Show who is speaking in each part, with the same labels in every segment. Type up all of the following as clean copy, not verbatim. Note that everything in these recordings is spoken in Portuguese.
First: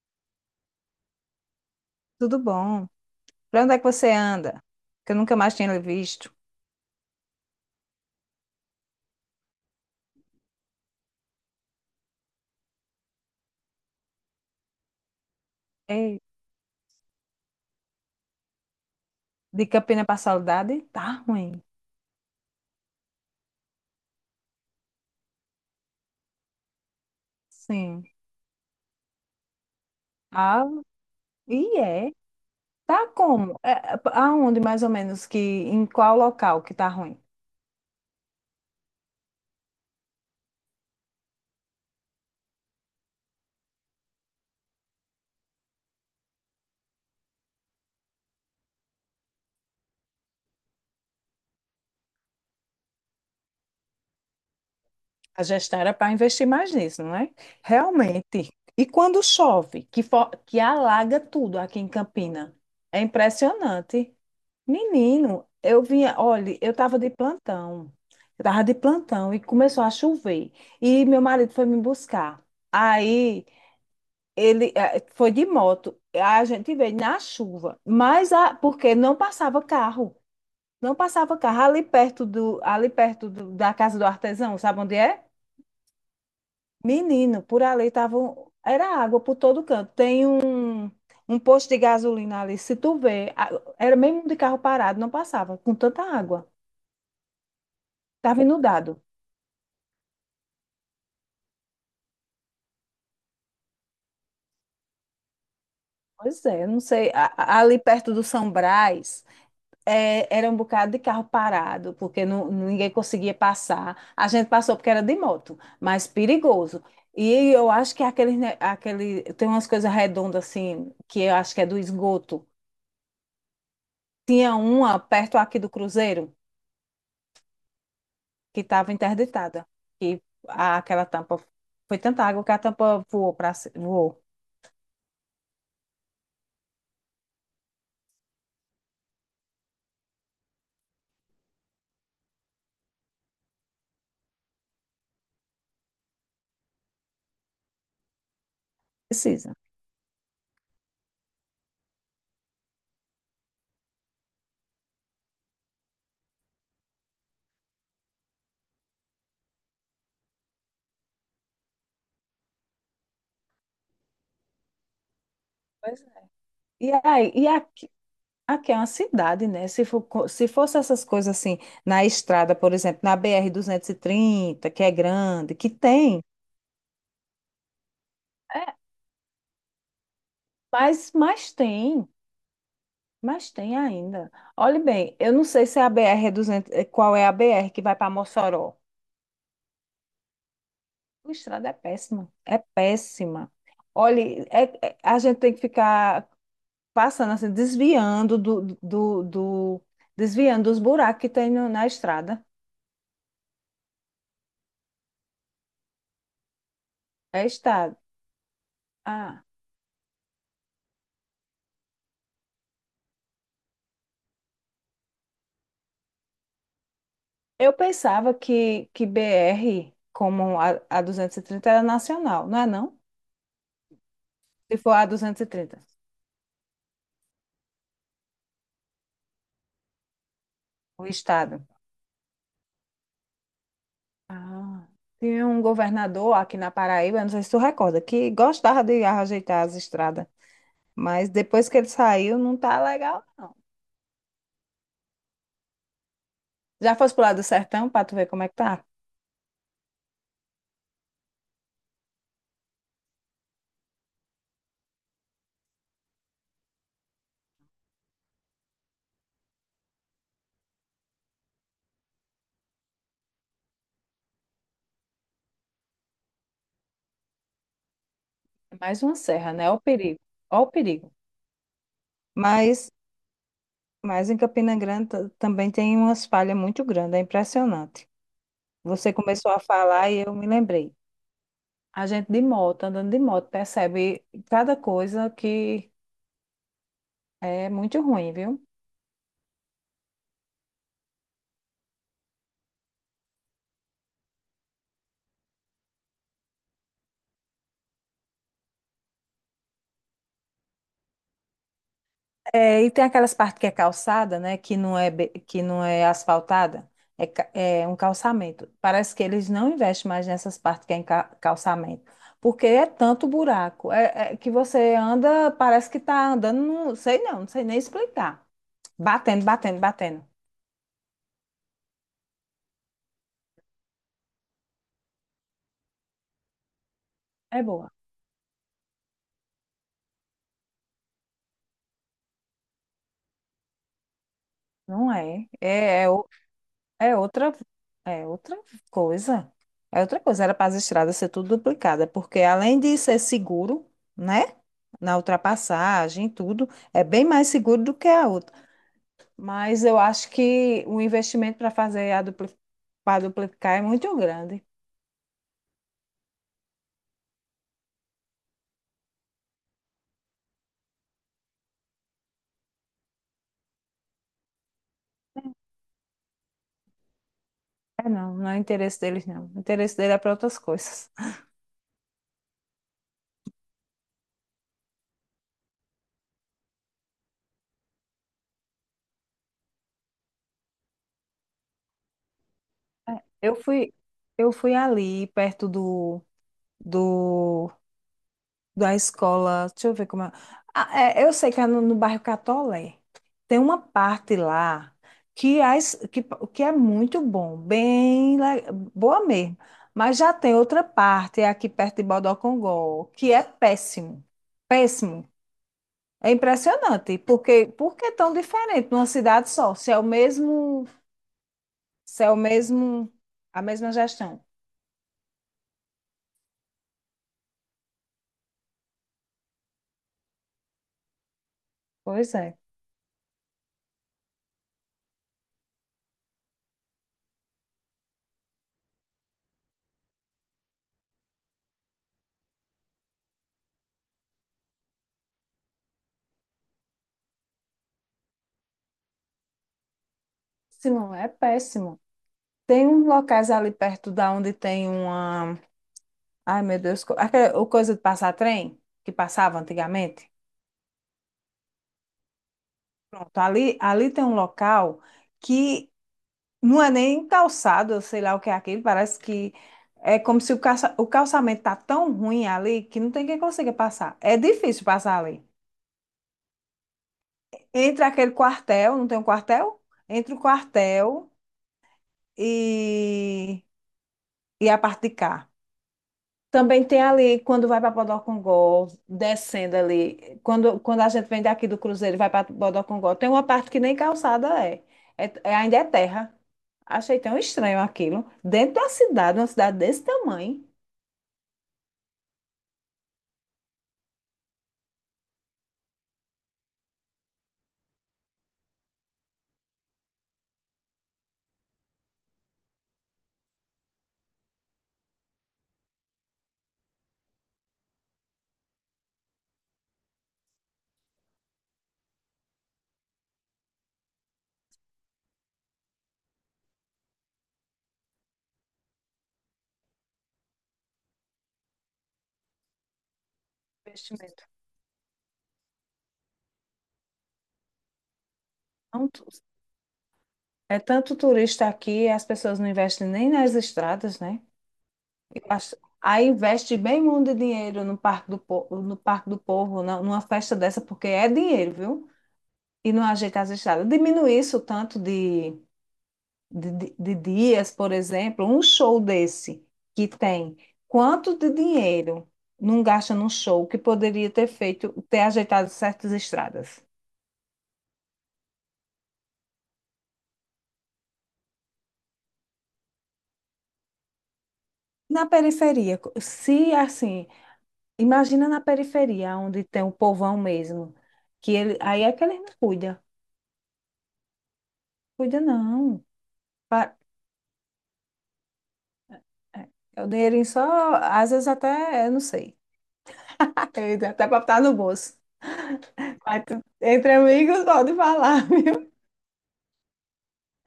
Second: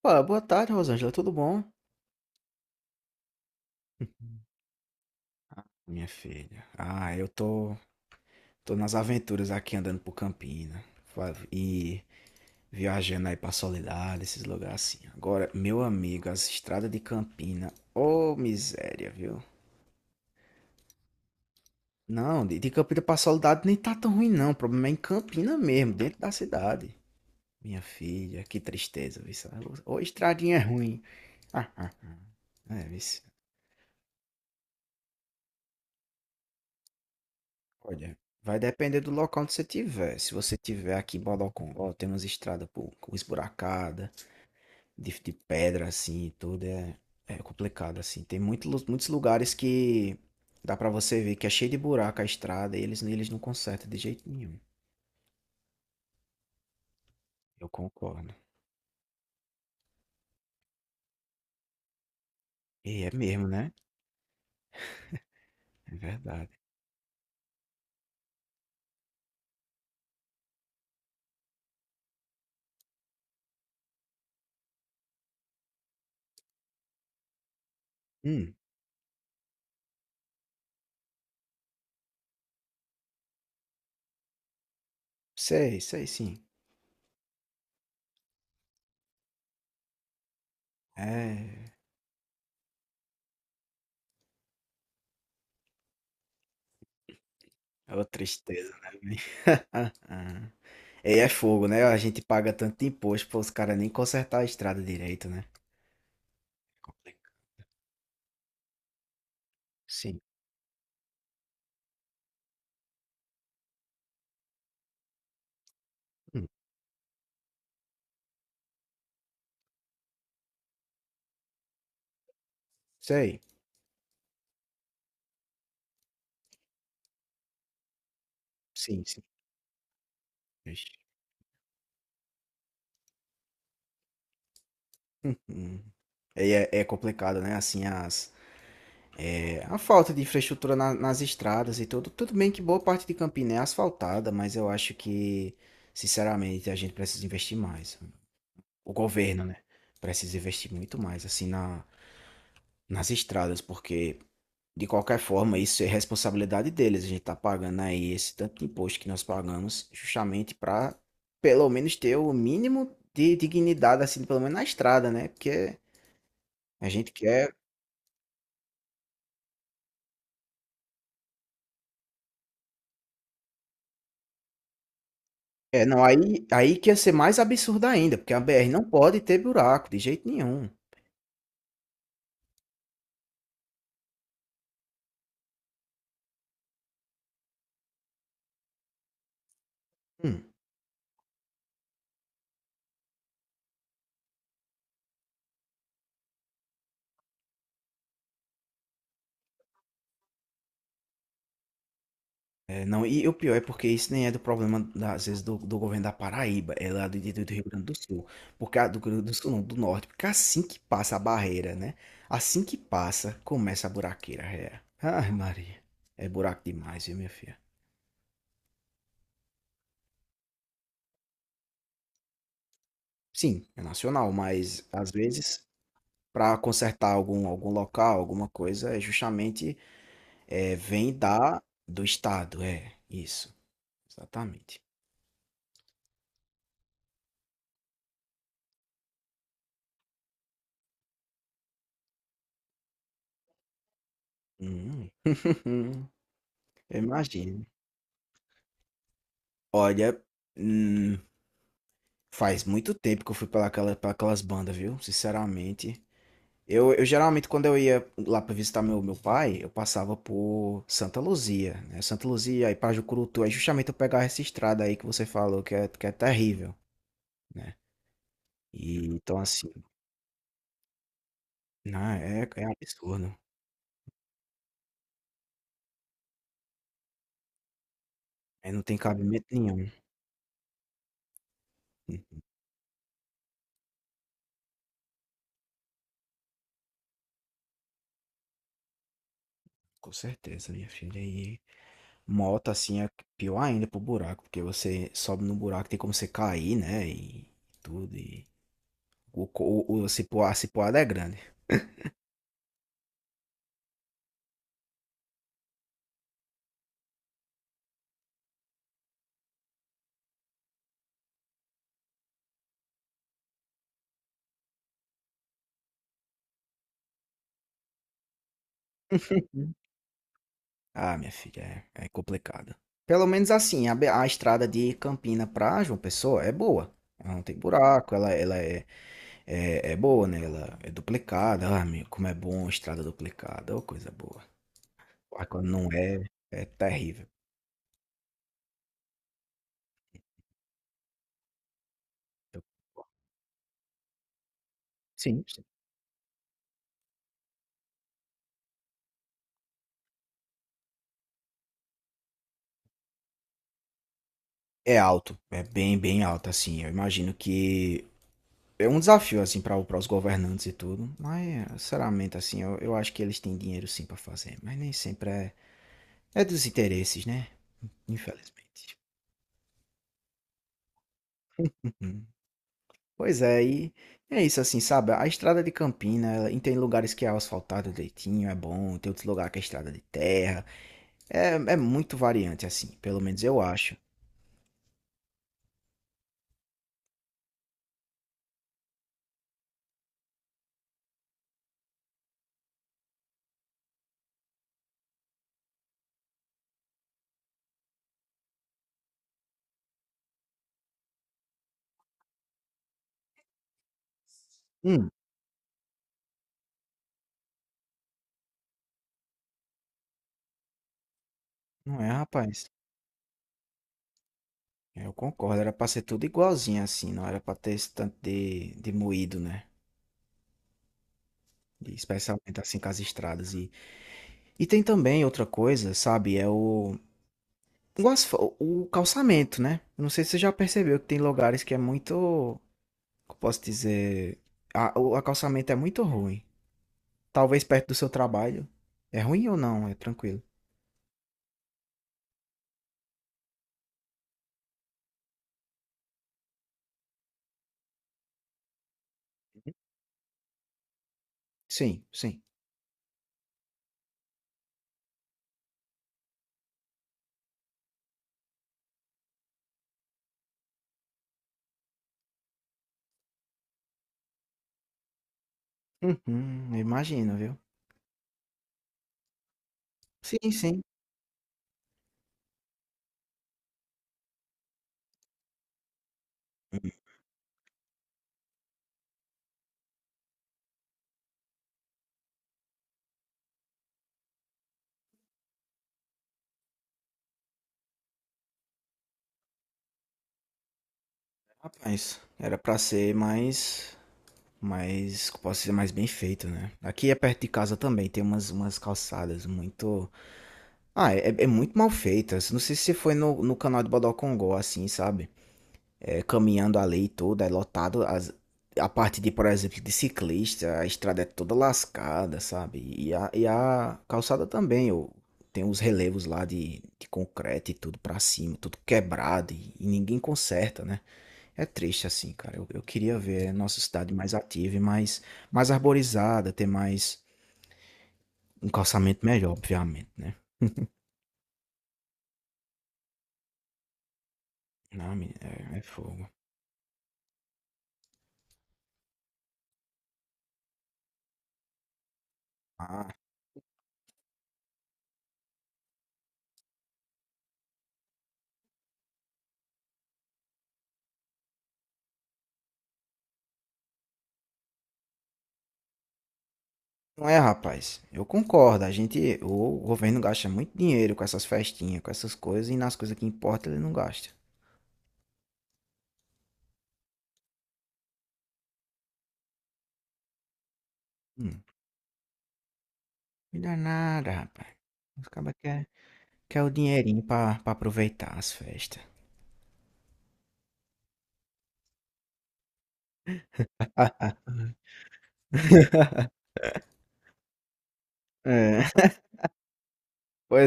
Speaker 1: Pô, boa tarde, Rosângela, tudo bom?
Speaker 2: Tudo bom? Pra onde é que você anda? Que eu nunca mais tinha lhe
Speaker 1: Minha
Speaker 2: visto.
Speaker 1: filha. Eu tô nas aventuras aqui andando por Campina fa- e viajando aí pra Soledade, esses lugares assim. Agora, meu
Speaker 2: Ei,
Speaker 1: amigo, as estradas de Campina, ô miséria, viu?
Speaker 2: de Campina pra Saudade? Tá ruim.
Speaker 1: Não, de Campina pra Soledade nem tá tão ruim não, o problema é em Campina mesmo, dentro da cidade. Minha
Speaker 2: Sim.
Speaker 1: filha, que tristeza, viu? Sabe? Ô, estradinha é
Speaker 2: Ah,
Speaker 1: ruim. Ah,
Speaker 2: e
Speaker 1: ah,
Speaker 2: é?
Speaker 1: ah. É, viu?
Speaker 2: Tá como? É, aonde mais ou menos que, em qual local que tá ruim?
Speaker 1: Olha, vai depender do local onde você tiver. Se você tiver aqui em Bodocongó, tem umas estradas por, esburacada, de pedra assim, e é complicado assim. Tem muitos lugares que dá pra você ver que é cheio de buraco a estrada e eles não consertam de jeito nenhum.
Speaker 2: A gestão era para investir mais nisso, não é?
Speaker 1: Eu concordo.
Speaker 2: Realmente. E quando chove, que, que alaga tudo aqui em Campina.
Speaker 1: E
Speaker 2: É
Speaker 1: é mesmo, né?
Speaker 2: impressionante. Menino, eu
Speaker 1: É
Speaker 2: vinha,
Speaker 1: verdade.
Speaker 2: olha, eu estava de plantão. Eu estava de plantão e começou a chover. E meu marido foi me buscar. Aí ele foi de moto. A gente veio na chuva, mas a,
Speaker 1: Hum,
Speaker 2: porque não passava carro. Não passava carro ali perto do, ali perto da casa do artesão, sabe onde é?
Speaker 1: sei sim.
Speaker 2: Menino, por ali tava, era água por todo canto. Tem um posto
Speaker 1: É,
Speaker 2: de gasolina ali, se tu vê, era mesmo de carro parado, não passava com tanta água.
Speaker 1: é uma
Speaker 2: Estava
Speaker 1: tristeza, né?
Speaker 2: inundado.
Speaker 1: Ah, ah. E é fogo, né? A gente paga tanto imposto para os caras nem consertar a estrada direito, né?
Speaker 2: Pois é, eu não sei. A ali perto do São Brás,
Speaker 1: Sim.
Speaker 2: é, era um bocado de carro parado, porque não, ninguém conseguia passar. A gente passou porque era de moto, mas
Speaker 1: Hum,
Speaker 2: perigoso. E eu acho que aquele, aquele, tem umas coisas redondas assim, que eu acho que é do esgoto.
Speaker 1: sei.
Speaker 2: Tinha uma perto aqui do Cruzeiro, que estava
Speaker 1: Sim, sim.
Speaker 2: interditada. E
Speaker 1: Ixi.
Speaker 2: aquela tampa, foi tanta água que a tampa voou para voou.
Speaker 1: Hum. Aí é é complicado, né, assim, a falta de infraestrutura na nas estradas e tudo. Tudo bem que boa parte de Campina é asfaltada, mas eu acho que, sinceramente, a gente precisa investir mais. O governo,
Speaker 2: Precisa.
Speaker 1: né, precisa investir muito mais, assim, na nas estradas, porque de qualquer forma, isso é responsabilidade deles. A gente está pagando aí esse tanto de imposto que nós pagamos, justamente para pelo menos ter o mínimo de dignidade, assim, pelo menos na estrada, né? Porque
Speaker 2: Pois é.
Speaker 1: a
Speaker 2: E
Speaker 1: gente
Speaker 2: aí, e
Speaker 1: quer.
Speaker 2: aqui Aqui é uma cidade, né? Se for, se fosse essas coisas assim, na estrada, por exemplo, na BR 30, que é grande, que
Speaker 1: É, não,
Speaker 2: tem,
Speaker 1: aí, aí que ia ser mais absurdo ainda, porque a
Speaker 2: é,
Speaker 1: BR não pode ter buraco de jeito nenhum.
Speaker 2: mas, mas tem, mas tem ainda. Olhe bem, eu não sei se é a BR é 200, qual é a BR que vai para Mossoró.
Speaker 1: Hum.
Speaker 2: A estrada é péssima, é péssima. Olhe, a gente tem que ficar passando assim, desviando desviando dos buracos que tem na estrada.
Speaker 1: É, não, e o pior é porque isso nem é do problema, às vezes, do governo da Paraíba, é lá
Speaker 2: É
Speaker 1: do Rio Grande do
Speaker 2: estrada.
Speaker 1: Sul, porque Rio Grande do Sul não, do Norte, porque assim que passa a barreira, né? Assim que passa, começa a buraqueira, é. Ai, Maria, é buraco demais, viu, minha filha?
Speaker 2: Eu pensava que BR, como a 230, era nacional, não é não?
Speaker 1: Sim, é nacional,
Speaker 2: Se
Speaker 1: mas
Speaker 2: for a
Speaker 1: às vezes,
Speaker 2: 230,
Speaker 1: para consertar algum local, alguma coisa, é justamente é,
Speaker 2: o
Speaker 1: vem
Speaker 2: estado.
Speaker 1: do estado, é, isso, exatamente.
Speaker 2: Ah, tinha um governador aqui na Paraíba, não sei se tu recorda, que gostava de ajeitar as estradas, mas depois que ele saiu, não tá legal, não.
Speaker 1: Hum.
Speaker 2: Já
Speaker 1: Eu
Speaker 2: fosse pro lado do
Speaker 1: imagino.
Speaker 2: sertão para tu ver como é que tá?
Speaker 1: Olha. Hum, faz muito tempo que eu fui para aquela, pra aquelas bandas, viu? Sinceramente. Eu geralmente, quando eu ia lá para visitar meu pai, eu passava por Santa Luzia, né? Santa Luzia, aí para Jucurutu. Aí justamente eu pegava essa estrada aí que você falou, que é terrível, né?
Speaker 2: É mais
Speaker 1: E,
Speaker 2: uma
Speaker 1: então,
Speaker 2: serra,
Speaker 1: assim,
Speaker 2: né? Ó o perigo, ó o perigo.
Speaker 1: não, é, é
Speaker 2: Mas,
Speaker 1: absurdo.
Speaker 2: mas em Campina Grande também tem umas falhas muito grandes, é impressionante.
Speaker 1: É, não tem
Speaker 2: Você
Speaker 1: cabimento
Speaker 2: começou a
Speaker 1: nenhum.
Speaker 2: falar e eu me lembrei. A gente de
Speaker 1: Hum,
Speaker 2: moto, andando de moto, percebe cada coisa que é muito ruim, viu?
Speaker 1: Com certeza, minha filha. E moto, assim, é pior ainda pro buraco, porque você sobe no buraco, tem como você cair, né? E tudo. E o, co- o, a cipuada é grande.
Speaker 2: É, e tem aquelas partes que é calçada, né? Que não é, que não é asfaltada, é, é um calçamento. Parece que eles não investem mais nessas partes que é em calçamento, porque é tanto buraco, é, é que você anda, parece que está andando, não sei não, não sei nem explicar. Batendo,
Speaker 1: Hum.
Speaker 2: batendo, batendo.
Speaker 1: Ah, minha filha, é, é complicado. Pelo menos assim, a estrada de Campina pra João Pessoa é boa. Ela não tem
Speaker 2: É boa.
Speaker 1: buraco, ela é, é, é boa, né? Ela é duplicada. Ah, meu, como é bom estrada duplicada, ô coisa boa.
Speaker 2: Não
Speaker 1: Ah,
Speaker 2: é.
Speaker 1: quando não
Speaker 2: É.
Speaker 1: é, é
Speaker 2: É
Speaker 1: terrível.
Speaker 2: outra, é outra coisa. É outra coisa. Era para as estradas ser tudo duplicada, porque
Speaker 1: Eu-
Speaker 2: além de ser seguro, né? Na
Speaker 1: sim, sim.
Speaker 2: ultrapassagem, tudo, é bem mais seguro do que a outra. Mas eu acho que o investimento para fazer a dupli para duplicar é muito grande.
Speaker 1: É alto, é bem, bem alto, assim. Eu imagino que é um desafio, assim, para os governantes e tudo. Mas, sinceramente, assim, eu acho que eles têm dinheiro sim pra fazer. Mas nem sempre é, é dos interesses, né?
Speaker 2: É não, não é
Speaker 1: Infelizmente.
Speaker 2: interesse deles, não. O interesse dele é para outras coisas.
Speaker 1: Hum. Pois é, e é isso assim, sabe? A estrada de Campina, ela- e tem lugares que é asfaltado direitinho, é bom, tem outros lugares que é estrada de terra. É, é muito variante, assim, pelo menos
Speaker 2: Eu
Speaker 1: eu
Speaker 2: fui,
Speaker 1: acho.
Speaker 2: eu fui ali perto do, do da escola, deixa eu ver como é. Ah, é, eu sei que é no, no bairro Catolé. Tem uma parte lá que, as, que é muito bom, boa mesmo. Mas já tem outra parte, é aqui perto de Bodocongó, que é péssimo.
Speaker 1: Hum,
Speaker 2: Péssimo. É impressionante, porque por que tão diferente numa cidade só?
Speaker 1: não é,
Speaker 2: Se é o
Speaker 1: rapaz?
Speaker 2: mesmo, a mesma gestão.
Speaker 1: Eu concordo, era pra ser tudo igualzinho, assim, não era pra ter esse tanto de moído, né? E
Speaker 2: Pois é.
Speaker 1: especialmente assim com as estradas. E tem também outra coisa, sabe? É o calçamento, né? Eu não sei se você já percebeu que tem lugares que é muito. Como posso dizer, o acostamento é muito ruim. Talvez perto do seu trabalho. É ruim ou não? É tranquilo.
Speaker 2: Péssimo, é péssimo. Tem uns locais ali perto da onde tem uma Ai, meu Deus. Aquela o coisa de passar trem que passava antigamente.
Speaker 1: Sim, sim.
Speaker 2: Pronto, ali tem um local que não é nem calçado, eu sei lá o que é aquilo. Parece que é como se o, calça, o calçamento tá tão ruim ali que não tem quem consiga passar. É difícil passar ali.
Speaker 1: Uhum, imagino, viu?
Speaker 2: Entre aquele quartel, não tem um quartel? Entre o
Speaker 1: Sim, sim.
Speaker 2: quartel e, e a parte de cá. Também tem ali, quando vai para Bodocongó, descendo ali, quando a gente vem daqui do Cruzeiro e vai para Bodocongó, tem uma parte que nem calçada é. Ainda é terra. Achei tão estranho aquilo. Dentro da cidade, uma cidade desse tamanho,
Speaker 1: Rapaz, era pra ser mais, mais, como posso dizer, mais bem feito, né? Aqui é perto de casa também, tem umas calçadas muito... Ah, é, é muito mal feitas. Não sei se você foi no canal de Bodocongó, assim, sabe? É, caminhando a lei toda, é lotado. As, a parte de, por exemplo, de ciclista, a estrada é toda lascada, sabe? E e a calçada também, ô. Tem os relevos lá de concreto e tudo pra cima, tudo quebrado e ninguém conserta, né? É triste assim, cara. Eu queria ver a nossa cidade mais
Speaker 2: investimento.
Speaker 1: ativa e mais, mais arborizada, ter mais um
Speaker 2: Tão
Speaker 1: calçamento melhor, obviamente, né?
Speaker 2: É tanto turista aqui, as pessoas não investem nem nas estradas, né?
Speaker 1: Não, menino,
Speaker 2: Eu
Speaker 1: é,
Speaker 2: acho-
Speaker 1: é fogo.
Speaker 2: Aí investe bem muito dinheiro no Parque do, no Parque do Povo, numa festa dessa, porque é dinheiro, viu? E não
Speaker 1: Ah,
Speaker 2: ajeita as estradas. Diminui isso tanto de de dias, por exemplo, um show desse que tem quanto de dinheiro não gasta num show que poderia ter feito, ter ajeitado certas estradas?
Speaker 1: não é, rapaz. Eu concordo. A gente, o governo gasta muito dinheiro com essas festinhas, com essas coisas, e nas coisas que importam ele não gasta.
Speaker 2: Na periferia, se assim, imagina na periferia, onde tem o povão mesmo, que
Speaker 1: Hum,
Speaker 2: ele, aí é que ele não cuida,
Speaker 1: me dá nada, rapaz. Os
Speaker 2: cuida
Speaker 1: cabas
Speaker 2: não.
Speaker 1: quer o
Speaker 2: Pa-
Speaker 1: dinheirinho pra aproveitar as festas.
Speaker 2: É é o dinheirinho só, às vezes até, eu não sei, ele até
Speaker 1: Ah,
Speaker 2: para botar no bolso. Mas entre amigos pode falar,
Speaker 1: é.
Speaker 2: viu?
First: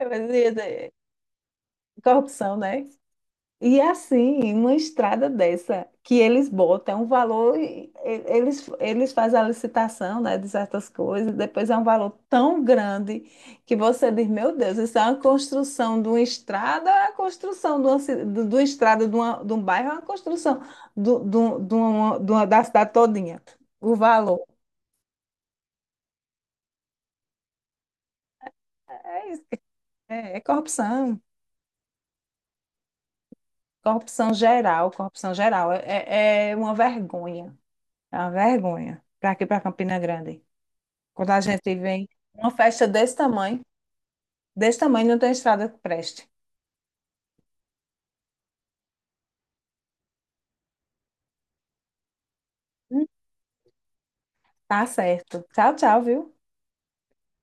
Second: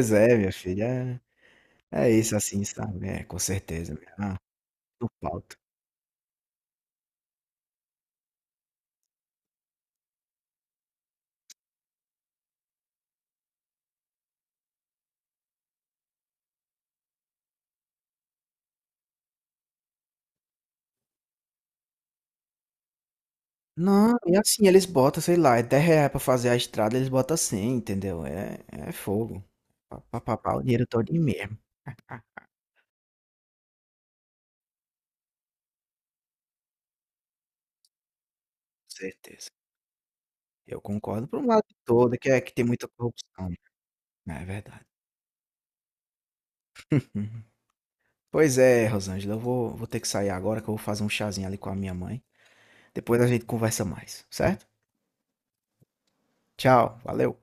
Speaker 2: Eu ia
Speaker 1: é, minha
Speaker 2: dizer,
Speaker 1: filha. É, é isso
Speaker 2: Corrupção,
Speaker 1: assim,
Speaker 2: né?
Speaker 1: sabe? É, com
Speaker 2: E
Speaker 1: certeza. Minha- ah,
Speaker 2: assim, uma
Speaker 1: não
Speaker 2: estrada
Speaker 1: falta.
Speaker 2: dessa que eles botam é um valor, eles, eles fazem a licitação, né, de certas coisas, depois é um valor tão grande que você diz, meu Deus, isso é uma construção de uma estrada, é a construção de uma, de uma estrada de, de um bairro, é uma construção de uma, da cidade todinha. O
Speaker 1: Não, e
Speaker 2: valor.
Speaker 1: assim, eles botam, sei lá, é 10 reais pra fazer a estrada, eles botam 100, entendeu? É, é
Speaker 2: É,
Speaker 1: fogo.
Speaker 2: isso, é, é
Speaker 1: Pá, o dinheiro todo
Speaker 2: corrupção,
Speaker 1: mesmo.
Speaker 2: corrupção geral, corrupção geral. É é uma
Speaker 1: Com
Speaker 2: vergonha para aqui,
Speaker 1: certeza.
Speaker 2: para Campina Grande.
Speaker 1: Eu concordo
Speaker 2: Quando a
Speaker 1: por um lado
Speaker 2: gente vem
Speaker 1: todo, que é
Speaker 2: uma
Speaker 1: que tem
Speaker 2: festa
Speaker 1: muita corrupção. Né, é
Speaker 2: desse
Speaker 1: verdade.
Speaker 2: tamanho não tem estrada que preste.
Speaker 1: Uhum. Pois é, Rosângela, eu vou ter que sair agora que eu vou fazer um chazinho ali com a minha mãe.
Speaker 2: Hum.
Speaker 1: Depois a gente conversa mais, certo?
Speaker 2: Tá certo. Tchau, tchau, viu?
Speaker 1: Tchau, valeu.